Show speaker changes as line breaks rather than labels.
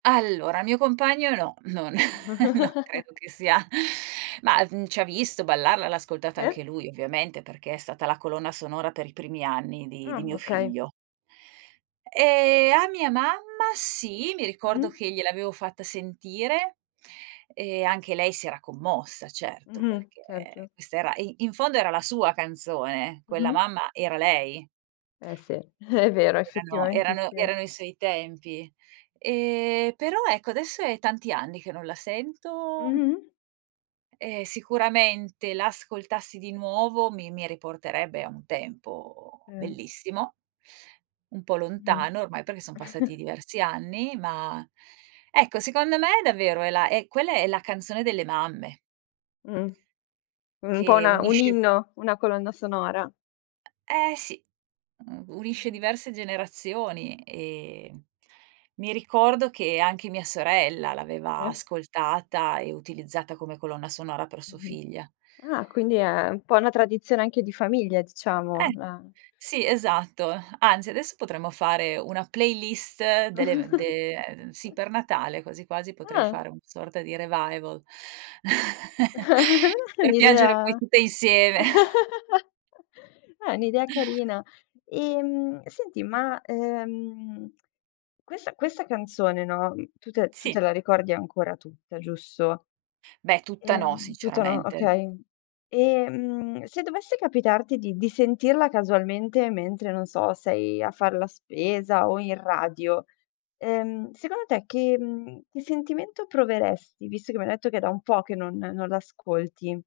Allora, il mio compagno no, non non credo che sia, mah, mhmm, ci ha visto ballarla, l'ha ascoltata
Sì.
anche lui, ovviamente, perché è stata la colonna sonora per i primi anni di di
Ah,
mio
okay.
figlio. Ehm, a mia mamma sì, mi ricordo
Mh-mh.
che gliel'avevo fatta sentire, e anche lei si era commossa, certo,
Mh-mh,
perché
certo.
questa era e in fondo era la sua canzone, quella
Mh-mh.
mamma era lei.
Eh sì, è vero,
Erano
effettivamente
erano
sì.
erano i suoi tempi. Ehm, però ecco, adesso è tanti anni che non la sento
Mh-mh.
E sicuramente, l'ascoltassi di nuovo mi mi riporterebbe a un tempo
Mh.
bellissimo. Un po'
Mh.
lontano ormai, perché son passati diversi anni, ma, ecco secondo me davvero è la quella è la canzone delle mamme.
Mh. Un po'
Che
una un
unisce
inno, una colonna sonora.
E-eh sì, mhmm, unisce
Mh-mh.
diverse generazioni, e mi ricordo, che anche mia sorella l'aveva
Sì.
ascoltata, e utilizzata come colonna sonora per sua
Mh-mh.
figlia.
Ah, quindi è un po' una tradizione anche di famiglia, diciamo,
Eh,
eh.
sì, esatto. Anzi, adesso potremmo fare una playlist delle de ehm, sì per Natale, quasi quasi potrei
Ah.
fare una sorta di revival
È
per piangere poi
un'idea
tutte insieme.
eh, è un'idea carina. Ehm, senti, ma, ehm, questa questa canzone, no, tu te la tu
Sì.
te la ricordi ancora tutta, giusto?
Beh, tutta no
Ehm, tutta no,
sinceramente.
okay. Ehm, se dovesse capitarti di di sentirla casualmente mentre, non so, sei a far la spesa o in radio, ehm, secondo te, che, mhmm, che sentimento proveresti? Visto che m'hai detto che è da un po', che non non l'ascolti.